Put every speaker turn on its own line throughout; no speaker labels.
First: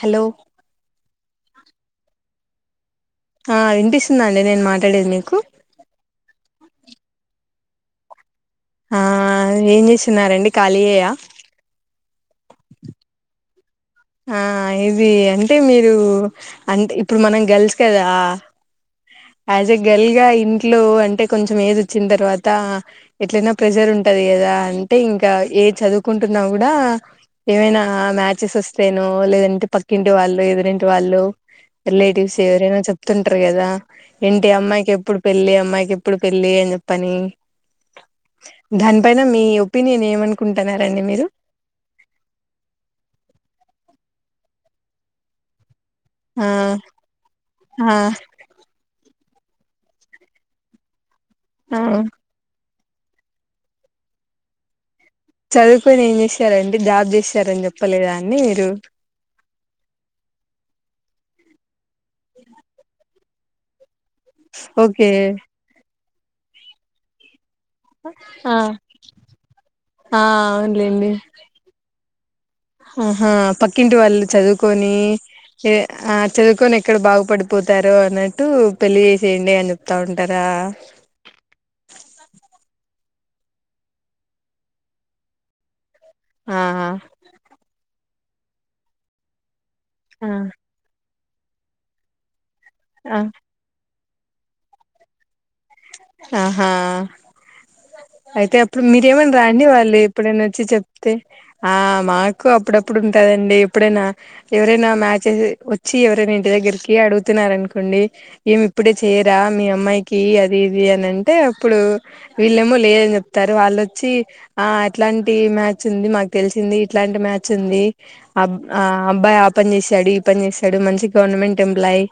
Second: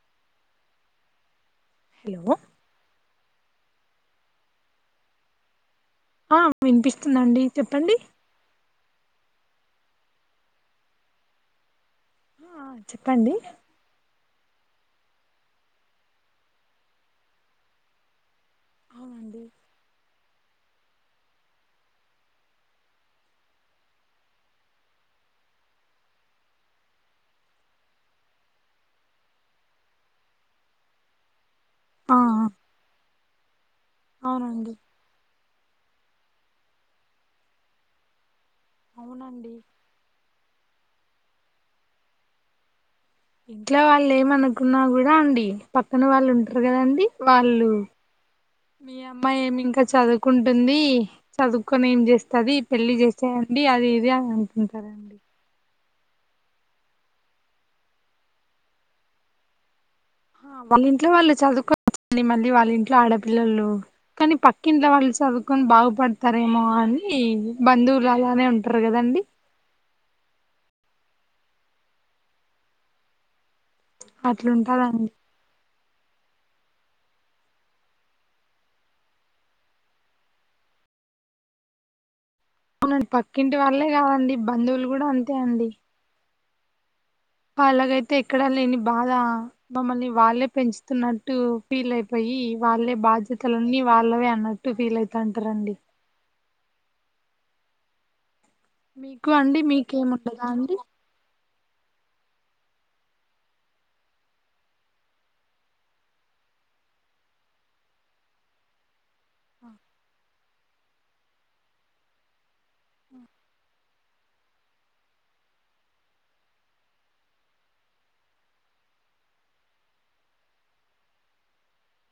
Hello
hello
ఆ వినిపిస్తుందా అండి నేను మాట్లాడేది మీకు
ఆ వినిపిస్తుందండి చెప్పండి
ఆ ఏం చేస్తున్నారండి ఖాళీయేయా
ఆ చెప్పండి
ఆ ఇది అంటే మీరు అంటే ఇప్పుడు మనం గర్ల్స్ కదా
అవునండి
ఆజ్ ఎ గర్ల్ గా ఇంట్లో అంటే కొంచెం ఏజ్ వచ్చిన తర్వాత ఎట్లైనా ప్రెజర్ ఉంటది కదా అంటే ఇంకా ఏ చదువుకుంటున్నా కూడా ఏమైనా మ్యాచెస్ వస్తేనో లేదంటే పక్కింటి వాళ్ళు ఎదురింటి వాళ్ళు
ఆ
రిలేటివ్స్ ఎవరైనా చెప్తుంటారు కదా ఇంటి
అవునండి
అమ్మాయికి ఎప్పుడు పెళ్లి అ అమ్మాయికి ఎప్పుడు పెళ్లి అని చెప్పని దానిపైన మీ
అవునండి
ఒపీనియన్ ఏమనుకో కుంటున్నారండి మీరు
ఇంట్లో వాళ్ళు ఏమనుకున్నా కూడా అండి పక్కన వాళ్ళు
ఆ
ఉంటారు కదండి వాళ్ళు
ఆ
అమ్మాయి ఏమి ఇంకా చదువుకుంటుంది
ఆ
చదువుకొని ఏం చేస్తది పెళ్లి చేసాయండి అది ఇది అని అంటారండి
చదువుకుని ఏం చేశారండి జాబ్ చేసారని చెప్పలేదా అండి మీరు
వాళ ఇంట్లో వాళ్ళు చదువుకో మళ్ళీ మళ్ళీ వాళ్ళ ఇంట్లో ఆడ పిల్లలు కానీ పక్కింట్లో
ఓకే
వాళ్ళు చదువుకొని బాగుపడు తరేమో అని బంధువులు అలానే
ఆ
ఉంటారు కదండి
ఆ అవున్లేండి ఉహూ పక్కింటి వాళ్ళు చదువుకొని
అట్లుంటదండి
ఏ ఆ చదువుకొని ఎక్కడ బాగుపడిపోతారు అన్నట్టు పెళ్లి చేసేయండి అని చెప్తా ఉంటారా
అవునండి పక్కింటి వాళ్లే కాదండి బంధువులు కూడా అంతే అండి
ఆ
వాళ్ళకైతే ఎక్కడా లేని బాధ మమ్మల్ని
ఆ
వాళ్ళే పెంచుతున్నా ట్టు ఫీల్ అయిపోయి వాళ్ళే
ఆ
బాధ్యతలన్నీ వాళ్ళవి అన్నట్టు ఫీల్ అయితంటారండి
ఆహా అయితే అప్పుడు
మీకు
మీరేమన్నా రా అండి వాళ్ళు ఎప్పుడైనా
మీకేముండదా
వచ్చి
అండి
చెప్తే ఆ మాకు అప్పుడప్పుడు ఉంటదండి ఎప్పుడైనా ఎవరైనా మ్యాచెస్ వచ్చి ఎవరైనా ఇంటి దగ్గరికి అడుగుతున్నార అనుకోండి ఏమి ఇప్పుడే చేయరా మీ అమ్మాయికి అ ఇ అనంటే అప్పుడు వీళ్ళేమో లేదని చెప్తారు వాళ్ళుొచ్చి ఆ అట్లాంటి మ్యాచ్ ఉంది మాకు తెలిసింది ఇట్లాంటి మ్యాచ్ ఉంది అబ్ ఆ అబ్బాయి ఆ పని చేసాడు ఈ పని చేసాడు మంచి గవర్నమెంట్ ఎంప్లాయ్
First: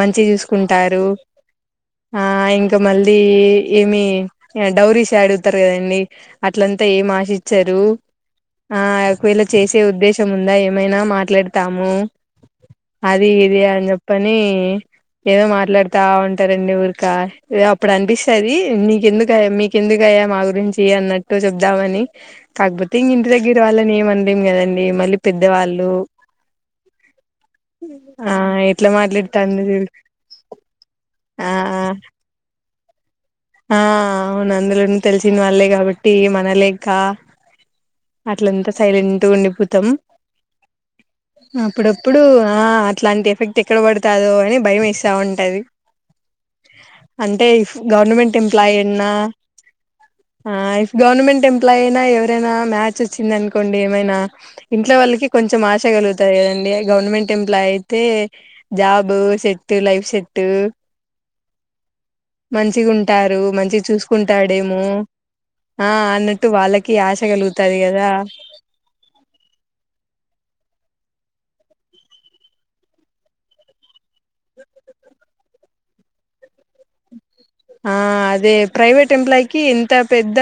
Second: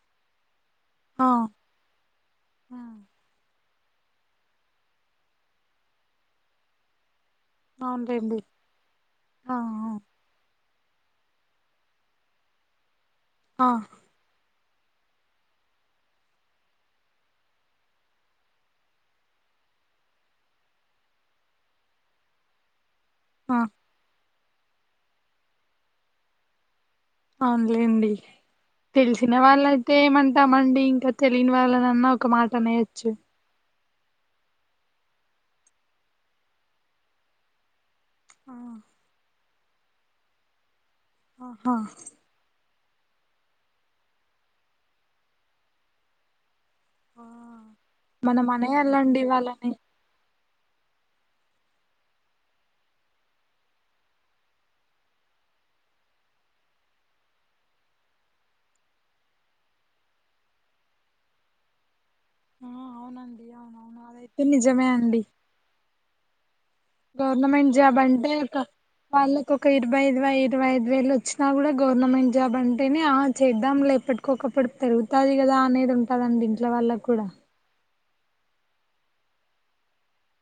మంచిగా చూసుకు కుంటారు
ఆ
ఆ ఇం
ఆ!
ఏ ఏమి డౌరీస్ అడుగుతారు కదండి అట్లంతా ఏం ఆశ చ్చారు
అవునులేండి
ఆ ఒక వేళ
ఆ
చేసే ఉద్దేశం ఉందా ఏమైనా మాట్లాడతాము అది ఇది
ఆ
అని చెప్పని ఏదో మాట్లాడుతా ఉంటారండి ఊరికా అప్పుడు అనిపిస్తది నీకెందుకు అయ్యా మీకెందుకు అయ్యా మా గురించి అన్నట్టు చెబుదామని కాకపోతే ఇంటి
ఆ ఆ!
దగ్గర వాళ్ళని ఏమ ేం కదండి మళ్ళీ పెద్దవాళ్ళు
అవునులేండి
ఆ ఎట్లా
తెలిసిన వాళ్ళ
మాట్లాడుతాంది చూడు
అయితే ఏమంటామండి ఇంకా
ఆ
తెలియని
ఆ
వాళ్ళనన్నా ఒక మాట ట్టనేచ్చు
ఆ అవును అందులో తెలిసిన వాళ్ళే కాబట్టి ఏమనలేక
ఆ!
అట్లంతా సైలెంట్గ ఉండి పో తం
ఆహా
అప్పుడప్పుడు ఆ ఇట్లాంటి ఎఫెక్ట్ ఎక్కడ పడుతందో అని భయం ఇేస్తా ఉంటది
ఆ!
అంటే గవర్నమెంట్
మనం
ఎంప్లాయీ అన్నా
అనేయాలండి వాళ్ళని
ఆ ఇఫ్ గవర్నమెంట్ ఎంప్లాయనా ఎవరేనా మ్యాచ్ చ్ వచ్చింది అనుకోండి ఏమైనా ఇంట్లో వాళ్ళకి కొంచెం ఆశగలుగుతాయి కదండి గవర్నమెంట్ ఎంప్లాయ్ అయితే జాబ్ సెట్ లైఫ్ సెట్
ఆ
మంచిగా ఉంటారు
అవునండి
మంచి
అవునవును అదైతే
చూసుకుంటాడేమో
నిజమే అండి
ఆ అన్నట్టు వాళ్ళకి కి ఆశ కాలు
జబ్ అంటే ఒక వాళ్ళకి ఒక ఇరవై ఇరవై ఐదు ఇరవై ఐదు వేలు వచ్చినా కూడా గవర్నమెంట్ జాబ్ అంటేనే ఆ చేద్దాం లే ఎప్పటికొకప్పుడు పెరుగుతది కదా అనేది ఉంటదండి ఇంట్లో వాళ్ళు కూడా
ఆ అదే ప్రైవేట్ ఎంప్లాయీకిి ఎంత పెద్ద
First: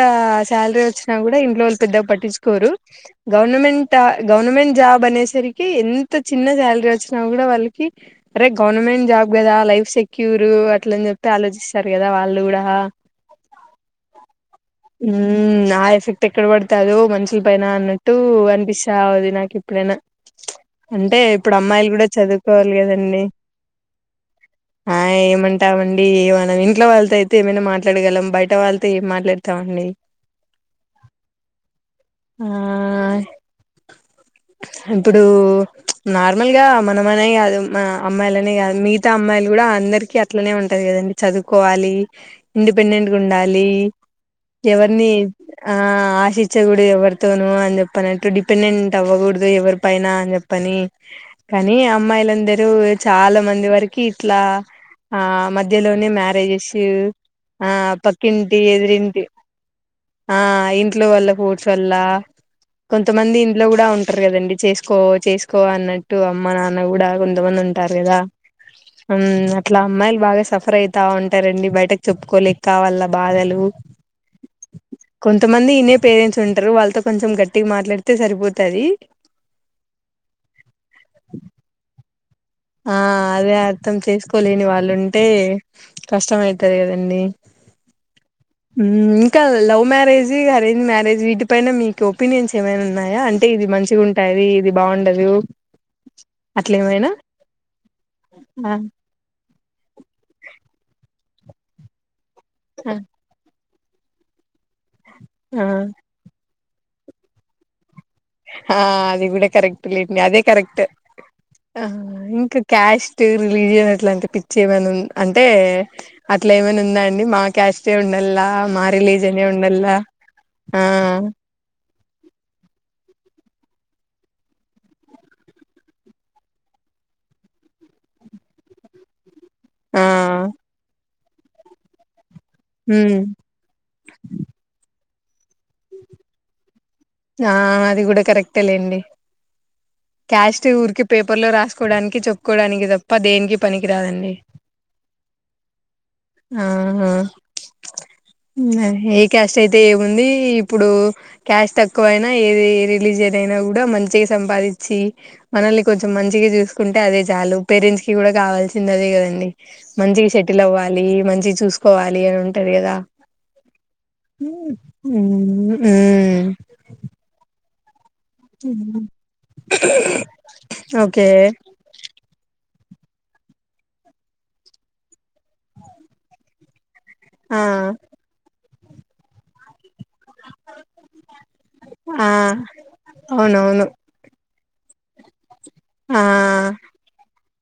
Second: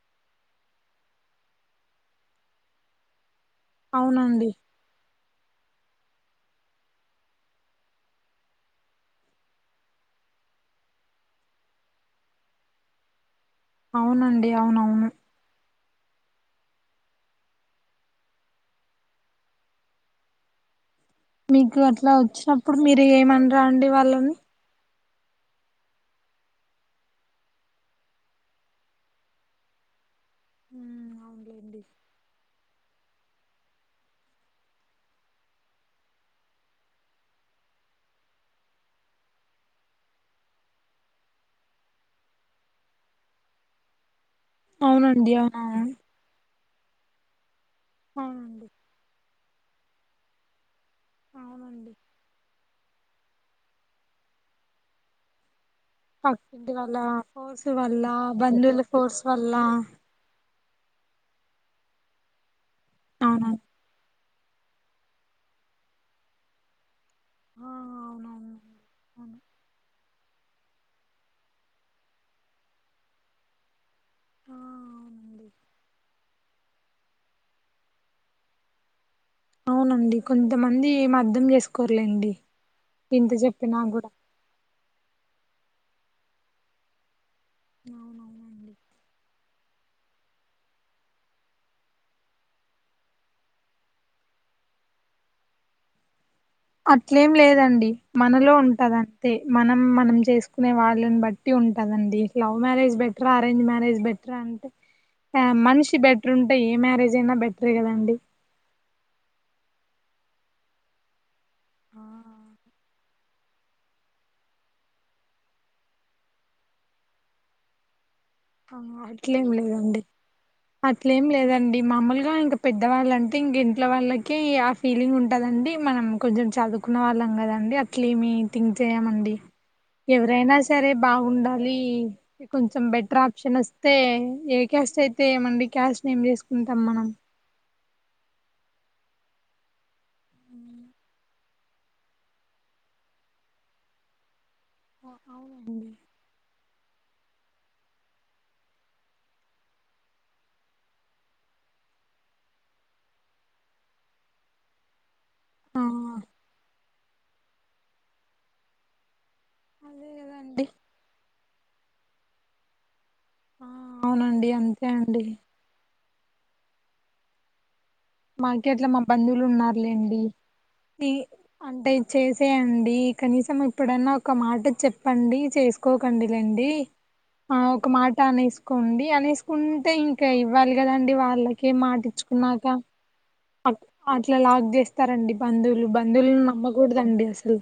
శాలరీ వచ్చినా కూడా ఇంట్లో వాళ్ళు పెద్దగా పట్టించుకోరు గవర్నమెంటా
అవునండి
గవర్నమెంట్ జాబ్ అనే సరికి ఎంత చిన్న శాలరీ వచ్చినా కూడా వాళ్ళకి అరే గవర్నమెంట్ జాబ్ కదా లైఫ్ సెక్యూర్ అట్లా అని చెప్పి ఆలోచి స్తారు కదా వాళ్ళు కూడా
అవునండి అవునవును
ఆసక్తి ఎక్కడ పడతదో మనుషుల పైన అన్నట్టు అనిపిస్తా అది నాకు ఇప్పుడైనా
మీకు అట్లా వచ్చినప్పుడు మీరు
కదండి
ఏం అనరాండి వాళ్ళని
ఆ ఏమంటామండి ఏమ మనం ఇంట్లో వాళ్తో ఐతే ఏమైనా మాట్లాడగలం బయట వాళ్తో ఏం మాట్లాడతామండి.
ఉమ్ ఔన్ లేండి.
ఆ ఇప్పుడు ప్చ్ నార్మల్గా మనమనే గాదు మ అమ్మాయిలనే గాదు మిగతా అమ్మాయిలు గుడా అందరికీ అట్లనే ఉంటది కదండి. చదువుకోవాలి ఇండిపెండెంట్గుడాలి. ఎవర్నీ
అవునండి
ఆ
అవునవును
ఆశి ఛ గూడదెవ్వర్తోను అని జెప్. పనెంటు
అవునండి
డిపెండెంట్ అవ్వగూడుద్. దొ ఎవ్వర్ పైన అన్ జెప్పని. కాని
అవునండి
అమ్మాయ్లందరూ వ్. చాలా మంది వరకి ఇట్ల ఆ మధ్యలో.
పక్కింటి వాళ్ళ ఫోర్స్ వల్ల
పక్కింటి
బంధువుల ఫోర్స్
ఎదిరింటి
వల్ల.
ఆ ఇంట్లో వాళ్ల ఫోర్స్ వల్ల. కొంతమంది
అవునండి
ఇంట్లో గూడా ఉం ట్్ర గదండి చేస్కో చేస్కో అన్నట్టు అమ్మ నాన్న గూడా.
ఆ
కొందుమందుంటార్ గదా
అవునవును
ఉమ్
అవును.
అట్ల అమ్మాయ్ల్. బాగా సఫ్రై తా ఉంటరండి బయటకు చెప్పుకోలేక వాళ్ళ బాధలు.
ఆ అవునండి
కొంతమంది ఇనే పేరెంట్స్. తుంట్రు వాళ్తో కొంచెం గట్టిగ్ మాట్లాడితే సరిపోతది.
ఔనండి కొంతమంది ఏమర్దం జేస్కోర్లేండి.
ఆ అదే అర్థం చేసుకోలేని వా. ళ్ళుంటే కష్టమైతది కదండి.
ఔనవునండి
ఉమ్ ఇంక లవ్ మ్యారేజీ అరేంజ్ మ్యారేజీ వీటిపైన మీకు ఒపీనియన్స్ ఏమైనున్నాయా అంటే ఇది మంచిగుంటాది ఇది బాగుండదు. అట్లేమైనా.
ఏం లేదండి మనలో
ఆ
ఉంటదంతే. మనం మనం చేసుకునే వాళ్ళన్ బట్టి ఉంటదండి. లవ్
ఆ
మ్యారేజ్ బెటరా అరేంజ్ మ్యా రేజ్ బెట్ర అంటే యా
ఆ
మన్షి బెట్రుం టే ఏ మ్యారేజైనా బెట్రే కదండి
ఆ అది గూడా కరెక్ట్ లేండి అదే కరెక్ట్. ఆ ఇంక క్యాష్ [unintelligible] రిలీజియన్ అట్లాంటి పిచ్చ్ ఏమైను అంటే అట్లేమైనుందా అండి మా క్యాస్టే ఉం. ఉండల్ల
ఆ,
మా రిలీజనే
అట్లేం
ఉండల్ల
లేదండి
ఆ.
ఇంకా పెద్దవాళ్ళ అంటే ఇంక ఇంట్లో వాళ్ళకి ఆ ఫీలింగ్ ఉంటదండి మనం కొంచెం చదువుకున్న వాళ్ళం కదండి అట్లే ఏమి థింక్ చేయమండి
ఆ
ఎవరైనా సరే బాగుండాలి కొంచెం
ఉమ్
బెటర్ ఆప్ నస్తే ఏ కాస్ యితే ఏమండి క్యాస్ట్ ని ఏం చేసుకుంటమ్
ఆ అది కూడా కరెక్టే లేండి క్యాస్ట్ ఊరికిే పేర్ పర్లో రాసుకోవడానికి చెప్పుకోవడానికి తప్ప దేనికి పనికి రాదండి
అవునండి
ఆ హా ఏ క్యాస్ట్ అయితే ఏముంది ఇప్పుడు క్యాస్ట్ తక్కువ ఎక్కువైనా ఏది ఏ రిలీజియన్ అయినా కూడా మంచిగా సంపాదించి మనల్ని కొంచెం మంచిగా చూసుకుంటే అదే చా చాలు పేరెంట్స్ కి కూడా కావాల్సిందదే కదండి
అదే
మంచిగ సెటిల్
కదండి
అవ్వాలి మంచిగా చూసు పోవాలి అని ఉంటాది కదా
ఆ అవునండి
ఉమ్
అంతే అండి
ఉమ్ ఉమ్
మాకు ఎట్లా మా బంధువులు ఉన్నారులేండి టీ
ఓకే
అంటే చేసేయం డ్ డి కనీసం ఇప్పుడన్నా ఒక మాట చెప్పండి చేసుకోకండి లేండి ఆ ఒక మాట అనేసు కొండి అనేసుకుంటే ఇంకా క ఇవ్వాలి కదండి వాళ్ళకే
ఆ
మాటిచ్చుకున్నాక అ ట్
అవునవును
అట్లా లాగ చేస్త్ స్తరండి బంధువులు
ఆ
బంధువులను నమ్మకూడదండి అసలు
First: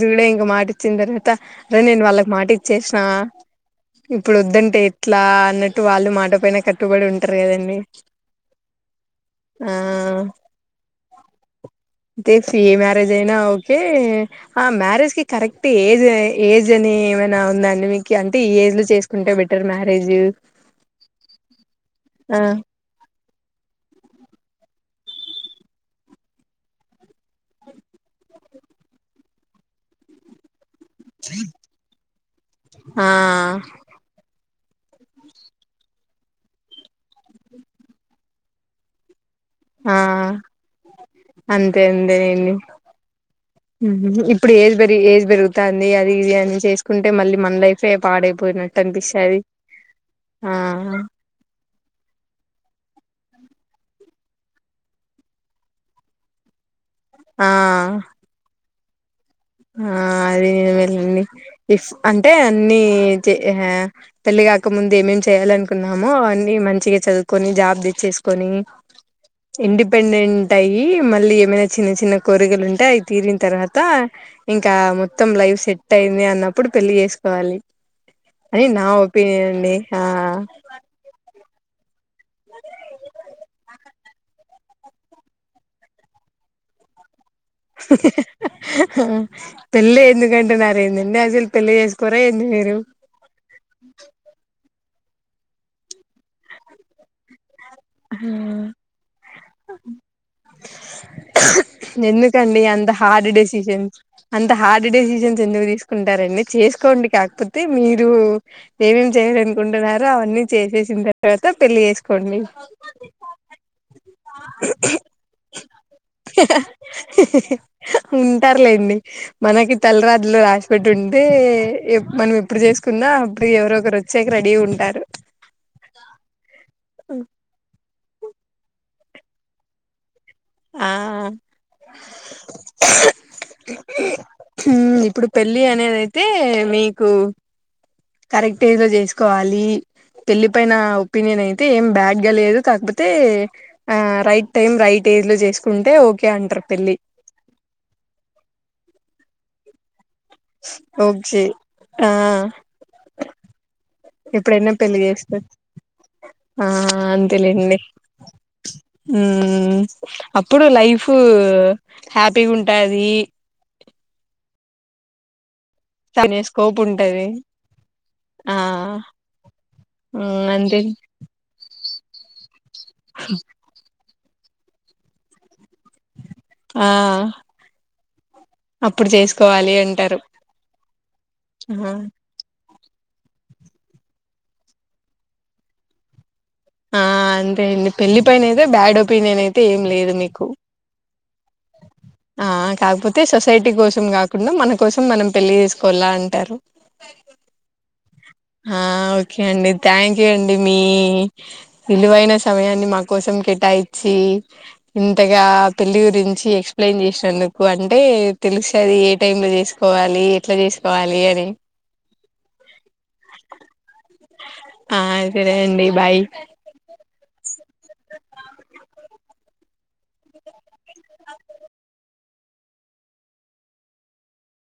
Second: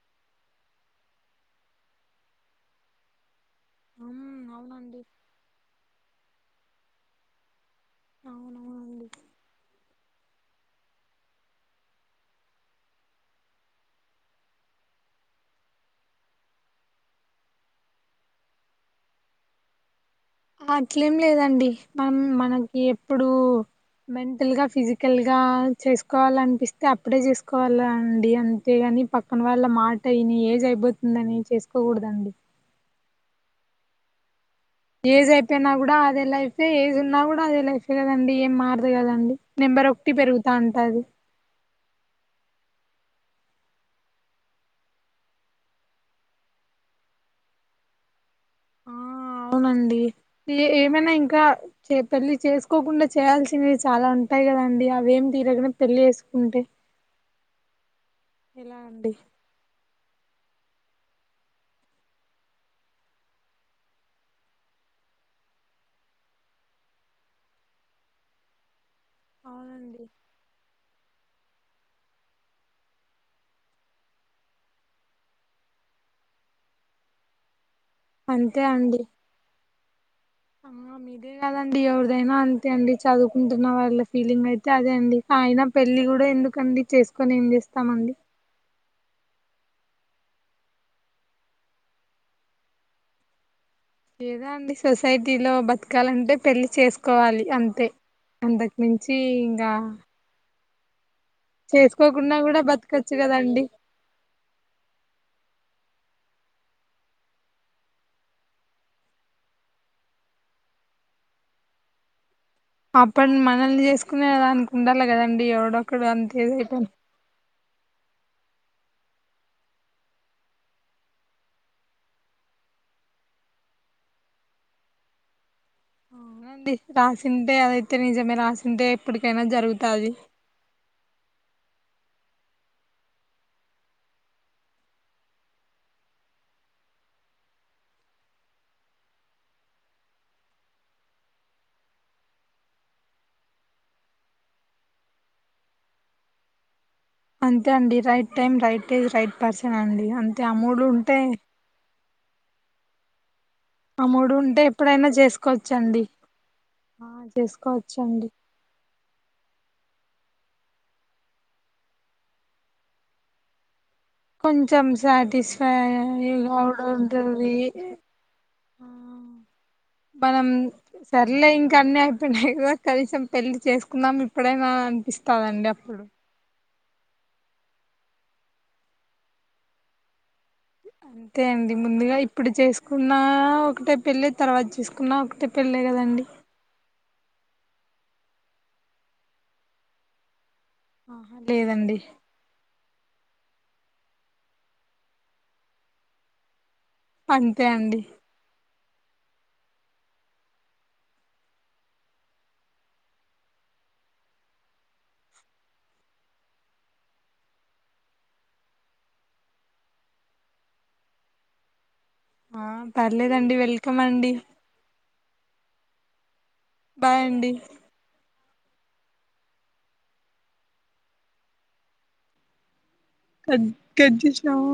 ఇన్ట్స్ ఇంక మాట ఇచ్చిన తర్వాత అరే నేను వాళ్ళకి మాట ఇచ్చేసినా ఇప్పుడు
మ్మ్
వద్దంటే
అవునండి
ఎట్లా అన్నట్టు వాళ్ళు మాట్ పైన కట్టుబడి ఉంటారు కదండి
అవునవునండి
ఆ తే ఫ్రీ మ్యారేజ్ అయినా ఓకే ఆ మ్యారేజ్ కి కరెక్ట్ ఏజ్ ఏజ్ అని ఏమైనా ఉందాండి మీకు అంటే ఈ ఏజ్ లో చేసుకుంటే బెటర్ మ్యారేజ్
అట్లేం లేదండి మనం
ఆ
మనకి ఇప్పుడు మెంటల్ గా ఫిజికల్ గా చేసుకోవాలనిపిస్తే అప్పుడే చేసుకోవాల అండి అంతేగాని పక్కన వాళ్ళ మాట యిని ఏజ్ అయిపో తుందని చేసుకోకూడదండి
ఆ
ఏజ్ అయిపోయినా కూడా అదే లైఫే ఏజ్ ఉన్నా కూడా అదే లైఫ కదండి ఏం మార్దు కదండి నెంబర్
ఆ
ఒకటి పెరుగుతా ఉంటాది
అంతే లెండి ఇప్పుడు ఏజ్ ఏజ్ పెరుగుతుంది అది ఇది అని చేసుకుంటే మళ్ళీ మన లైఫే పాడ
ఆ అవునండి
ఆ
ఏ ఏమైనా ఇంకా తల్లి చేసుకోకుండా చేయాల్సినవి చాలా ఉంటాయి కదాండి అవి ఏమి తీరకనే పెళ్లి చేసుకుంటే
ఆ
ఎలా అండి
ఆ అద నే వెళ్ళండి ఇఫ్ అంటే అన్ని పెళ్లి కాక ముందు ఏమేమి చేయాలనుకున్నామో అన్ని మంచిగా చదువుకొని జాబ్ తెచ్చేసుకొని
అవునండి
ఇండిపెండెంట్ అయ్యి మళ్ళీ ఏమైనా చిన్న చిన్న కోరికలు ఉంటేయి అవి తీరిన్ తర్వాత ఇంకా మొత్తం లైఫ్ సెట్ అయింది అన్నప్పుడు పెళ్లి చేసుకోవాలి అది నా ఒపీనియన్ అండి ఆ
అమ్మ మీదే కదండి ఎదైనా అంతే అండి చదువుకుంటున్న వాళ్ళ ఫీలింగ్ అయితే అదే అండి ఆయన పెళ్లి కూడ ఎందుకండి చే కని ఏం చేస్తామండి
పెళ్లి ఎందుకంటేన్నరేందండి అసలు పెళ్లి చేసుకోరా ఏంది మీరు
ఏధో అండి సొసైటీలో బతకాలంటే పెళ్లి చేసుకోవాలి అంతే అంతే అంతకు మించి ఇంగ
ఆ ఎందుకండి
కూడా
అంత
బతకచ్చు
హార్డ్
కదండి
డెసిషన్స్ అంత హార్డ్ డెసిషన్స్ ఎందుకు తీసుకు కుంటారండి చేసుకోండి కాకపోతే మీరు ఏమేం చేయ్యాలనుకుంటున్నారో అవన్నీ చేసేసిన తర్వాత పెళ్లి చేసుకోండి
అప్పటిని మనల్ని చేసుకునే అనునికి ఉండాలి కదండి ఎవడొక్కడు అంతేదైటం
ఉంటారులేండి మనకి తలరాత లో రాసిపెట్టు ఉంటే మనం ఎప్పుడు చేసుకున్నా అప్పుడు ఎవరు ఒకరు వచ్చాక రెడీ ఉంటారు
అవుండి రాసింటే అదైతే ఇత్త నిజమే రాసింటే ఎప్పటికైనా జరుగుతుది
ఆ ఇప్పుడు పెళ్ళి అనేది అయితే మీకు కరెక్ట్ ఏజ్ లో చేసుకోవాలి పెళ్ళి పైన ఒపీనియన్ అయితే ఏం బ్యాడ్గా లేదు కాకపోతే ఆ రైట్ టైం రైట్ ఏజ్ లో చేసుకుంటే ఓకే అంటారు పెళ్ళి
అంతే అండి right time right day right person అండి అే
ఒకి ఆ
ఆ మూడు ఉంటే
పెళ్లి
ఎప్పుడైనా
చేసుకోవచ్చు
చేసుకోవచ్చండి ఆ చేసుకోవచ్చండి
హు మ్ అప్పుడు లైఫ్ హ్యాపీగా ఉంటాది
కొంచెం సాటిస్
స్కోప్ ఉంటది ఆ హు అంతే
కన్ని అయిపోయినయ్ కనీసం పెళ్లి చేసుకున్నాాం ఇప్ ప్పుడైనా అనిపిస్తందండి అప్పుడు
ఆ అప్పుడు చేసుకోవాలి అంటారు
అంతే అండి ముందుగా ఇప్పుడు చేసు కున్న ఒకటే పెళ్ళి తర్వాత చేసుకున్న ఒకటే పెళ్ళే కదండి
ఆ అంతే అండి పెళ్లిి పైన అయితే బ్యాడ్ ఒపీనియన్ అయితే ఏం లేదు మీకు
ఆా లేదండి
ఆ కాకపోతే సొసైటీ కోసం కాకుండా మన కోసం మనం పెళ్లి చేసుకోవాల అంటారు
అంతే అండి
ఆ ఓకే అండి థ్యాంక్ యూ అండి మీ విలువైన సమయాన్ని మా కోసం కేటాయించిి ఇంతగా పెళ్ళి గురించి ఎక్స్ప్లెయిన్ చేసినానుందుకు అంటే తెలుస్తది ఏ టైంలో చేసుకోవాలి ఎట్లా చేసుకోవాలి అని
లేదండి వెల్కమ్ అండి
ఆ సరే అండి బాయ్
బాయ్ అండి కద్ కట్ చేసినవా